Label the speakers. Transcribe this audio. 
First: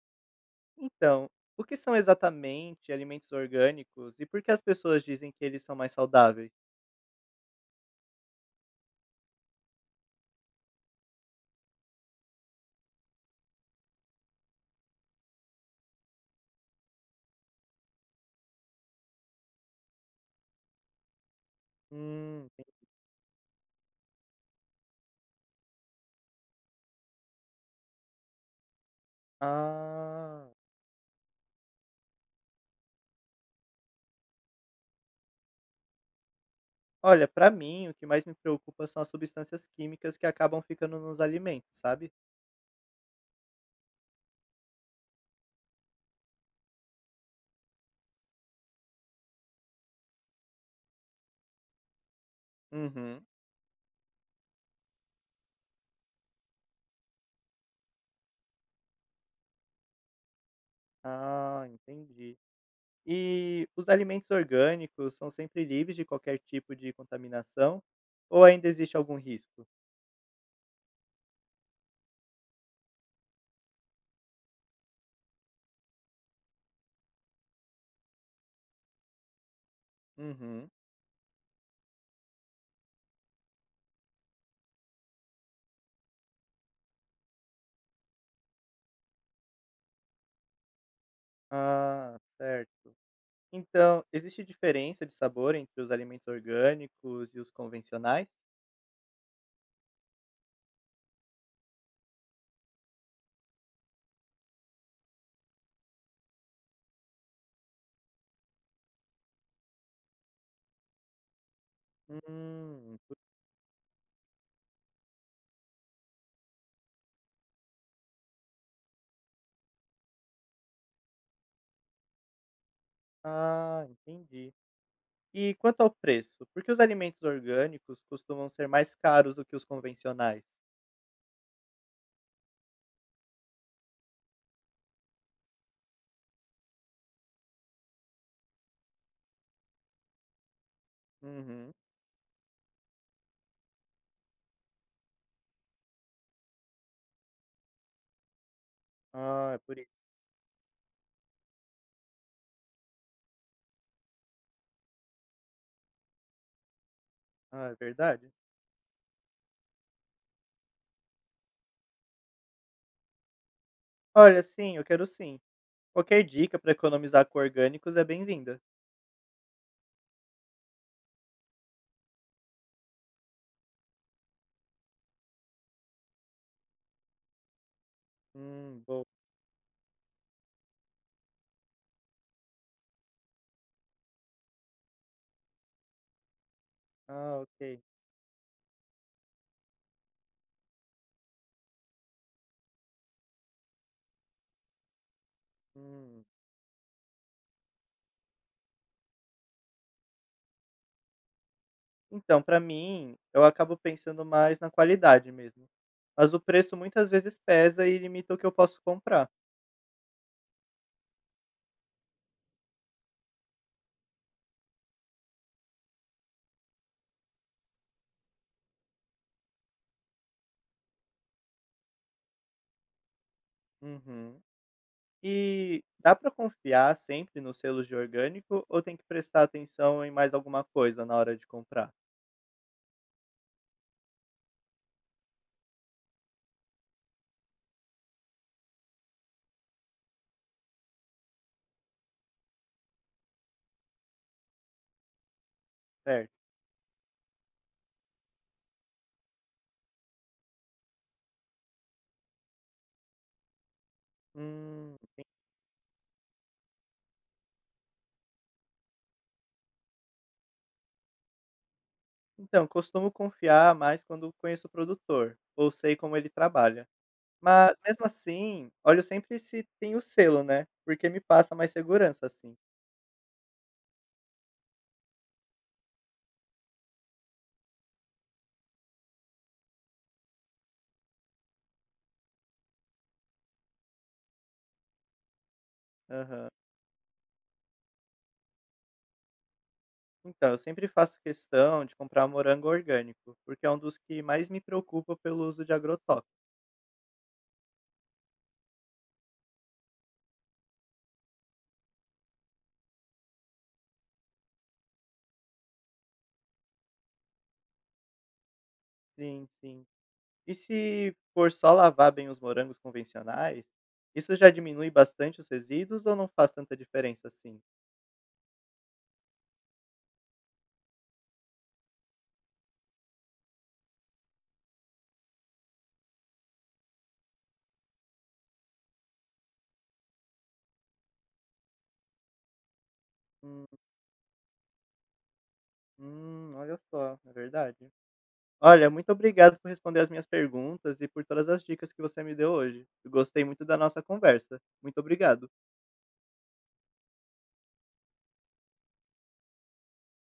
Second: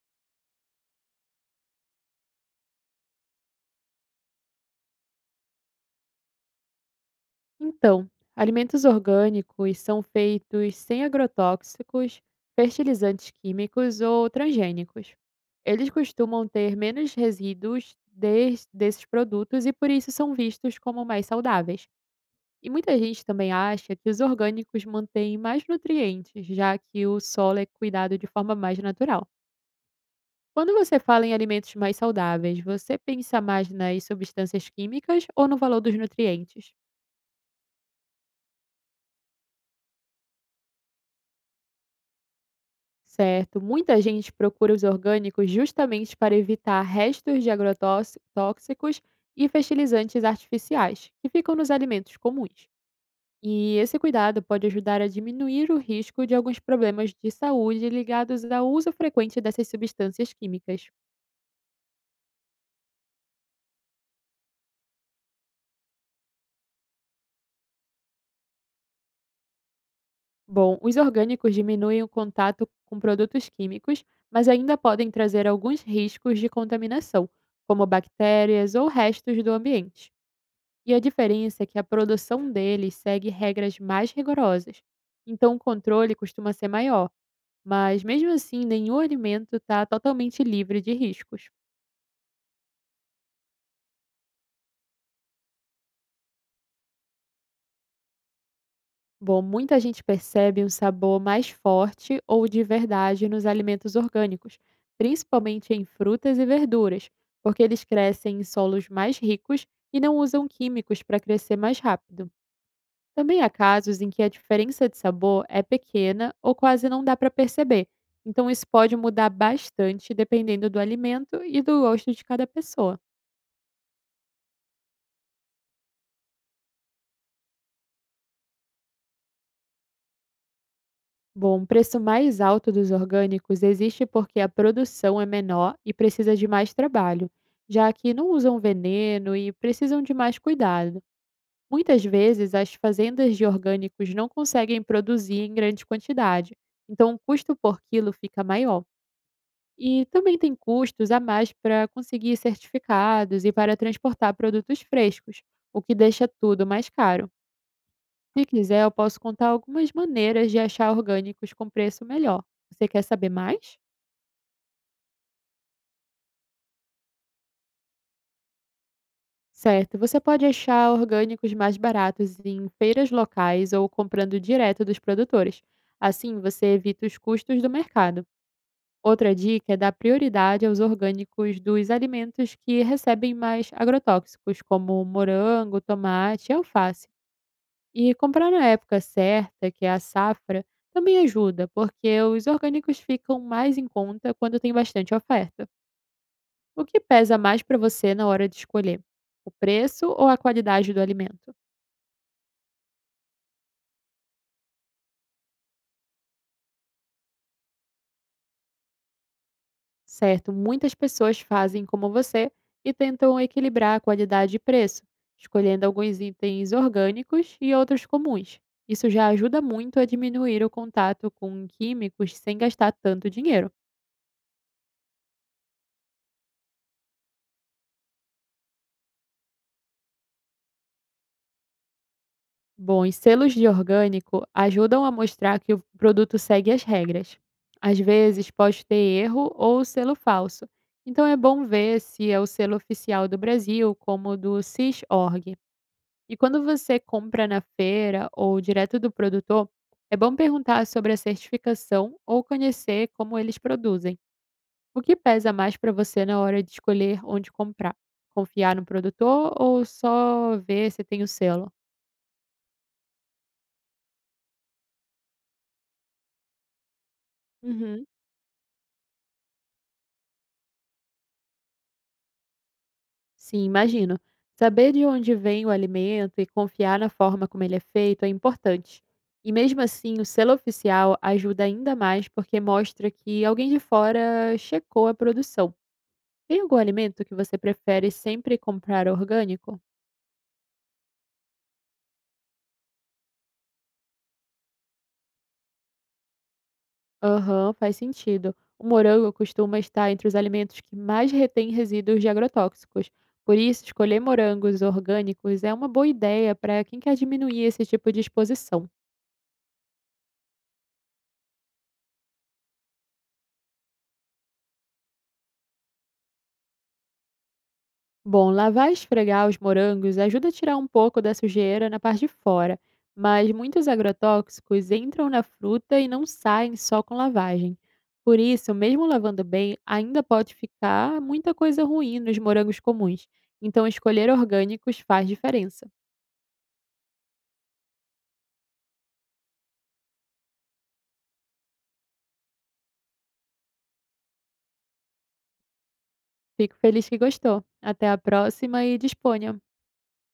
Speaker 1: Então, o que são exatamente alimentos orgânicos e por que as pessoas dizem que eles são mais saudáveis?
Speaker 2: Então, alimentos orgânicos são feitos sem agrotóxicos, fertilizantes químicos ou transgênicos. Eles costumam ter menos resíduos desses produtos e por isso são vistos como mais saudáveis.
Speaker 1: Hum, tem-
Speaker 2: E muita gente também acha que os orgânicos mantêm mais nutrientes, já que o solo é cuidado de forma mais natural.
Speaker 1: ah,
Speaker 2: Quando você fala em alimentos mais saudáveis, você pensa mais nas substâncias químicas ou no valor dos nutrientes?
Speaker 1: Olha, pra mim, o que mais me preocupa são as substâncias químicas que acabam ficando nos alimentos, sabe?
Speaker 2: Certo. Muita gente procura os orgânicos justamente para evitar restos de agrotóxicos e fertilizantes artificiais, que ficam nos alimentos comuns.
Speaker 1: Uhum.
Speaker 2: E esse cuidado pode ajudar a diminuir o risco de alguns problemas de saúde ligados ao uso frequente dessas substâncias químicas.
Speaker 1: Ah, entendi. E os alimentos orgânicos são sempre livres de qualquer tipo de contaminação ou ainda existe algum risco?
Speaker 2: Bom, os orgânicos diminuem o contato com produtos químicos, mas ainda podem trazer alguns riscos de contaminação, como bactérias ou restos do ambiente.
Speaker 1: Uhum.
Speaker 2: E a diferença é que a produção deles segue regras mais rigorosas. Então o controle costuma ser maior, mas mesmo assim nenhum alimento está totalmente livre de riscos.
Speaker 1: Ah, certo. Então, existe diferença de sabor entre os alimentos orgânicos e os convencionais?
Speaker 2: Bom, muita gente percebe um sabor mais forte ou de verdade nos alimentos orgânicos, principalmente em frutas e verduras, porque eles crescem em solos mais ricos e não usam químicos para crescer mais rápido.
Speaker 1: Hum, tu-
Speaker 2: Também há casos em que a diferença de sabor é pequena ou quase não dá para perceber, então isso pode mudar bastante dependendo do alimento e do gosto de cada pessoa.
Speaker 1: ah, entendi. E quanto ao preço, por que os alimentos orgânicos costumam ser mais caros do que os convencionais?
Speaker 2: Bom, o preço mais alto dos orgânicos existe porque a produção é menor e precisa de mais trabalho, já que não usam veneno e precisam de mais cuidado.
Speaker 1: Uhum.
Speaker 2: Muitas vezes, as fazendas de orgânicos não conseguem produzir em grande quantidade, então o custo por quilo fica maior.
Speaker 1: Ah, é por isso.
Speaker 2: E também tem custos a mais para conseguir certificados e para transportar produtos frescos, o que deixa tudo mais caro.
Speaker 1: Ah, é verdade?
Speaker 2: Se quiser, eu posso contar algumas maneiras de achar orgânicos com preço melhor. Você quer saber mais?
Speaker 1: Olha, sim, eu quero sim. Qualquer dica para economizar com orgânicos é bem-vinda.
Speaker 2: Certo, você pode achar orgânicos mais baratos em feiras locais ou comprando direto dos produtores. Assim, você evita os custos do mercado.
Speaker 1: Bom.
Speaker 2: Outra dica é dar prioridade aos orgânicos dos alimentos que recebem mais agrotóxicos, como morango, tomate e alface.
Speaker 1: Ah, ok.
Speaker 2: E comprar na época certa, que é a safra, também ajuda, porque os orgânicos ficam mais em conta quando tem bastante oferta.
Speaker 1: Hum.
Speaker 2: O que pesa mais para você na hora de escolher? O preço ou a qualidade do alimento?
Speaker 1: Então, pra mim, eu acabo pensando mais na qualidade mesmo. Mas o preço muitas vezes pesa e limita o que eu posso comprar.
Speaker 2: Certo, muitas pessoas fazem como você e tentam equilibrar a qualidade e preço, escolhendo alguns itens orgânicos e outros comuns. Isso já ajuda muito a diminuir o contato com químicos sem gastar tanto dinheiro.
Speaker 1: Uhum. E dá pra confiar sempre nos selos de orgânico ou tem que prestar atenção em mais alguma coisa na hora de comprar,
Speaker 2: Bom, e selos de orgânico ajudam a mostrar que o produto segue as regras. Às vezes pode ter erro ou selo falso, então é bom ver se é o selo oficial do Brasil, como o do CIS-ORG. E
Speaker 1: certo?
Speaker 2: quando você compra na feira ou direto do produtor, é bom perguntar sobre a certificação ou conhecer como eles produzem.
Speaker 1: Hum,
Speaker 2: O que pesa mais para você na hora de escolher onde comprar? Confiar no produtor ou só ver se tem o selo?
Speaker 1: Então, costumo confiar mais quando conheço o produtor ou sei como ele trabalha. Mas
Speaker 2: Uhum.
Speaker 1: mesmo assim, olho sempre se tem o selo, né? Porque me passa mais segurança assim.
Speaker 2: Sim, imagino. Saber de onde vem o alimento e confiar na forma como ele é feito é importante. E mesmo assim, o selo oficial ajuda ainda mais porque mostra que alguém de fora checou a produção.
Speaker 1: Aham.
Speaker 2: Tem algum alimento que você prefere sempre comprar orgânico?
Speaker 1: Então, eu sempre faço questão de comprar morango orgânico, porque é um dos que mais me preocupa pelo uso de agrotóxicos.
Speaker 2: Aham, faz sentido. O morango costuma estar entre os alimentos que mais retêm resíduos de agrotóxicos. Por isso, escolher morangos orgânicos é uma boa ideia para quem quer diminuir esse tipo de exposição.
Speaker 1: Sim, sim. E se for só lavar bem os morangos convencionais, isso já diminui bastante os resíduos ou não faz tanta diferença assim?
Speaker 2: Bom, lavar e esfregar os morangos ajuda a tirar um pouco da sujeira na parte de fora, mas muitos agrotóxicos entram na fruta e não saem só com lavagem. Por isso, mesmo lavando bem, ainda pode ficar muita coisa ruim nos morangos comuns.
Speaker 1: Hum,
Speaker 2: Então, escolher orgânicos faz diferença.
Speaker 1: olha só, é verdade. Olha, muito obrigado por responder as minhas perguntas e por todas as dicas que você me deu hoje. Eu gostei muito da nossa conversa. Muito obrigado.
Speaker 2: Fico feliz que gostou. Até a próxima e disponha!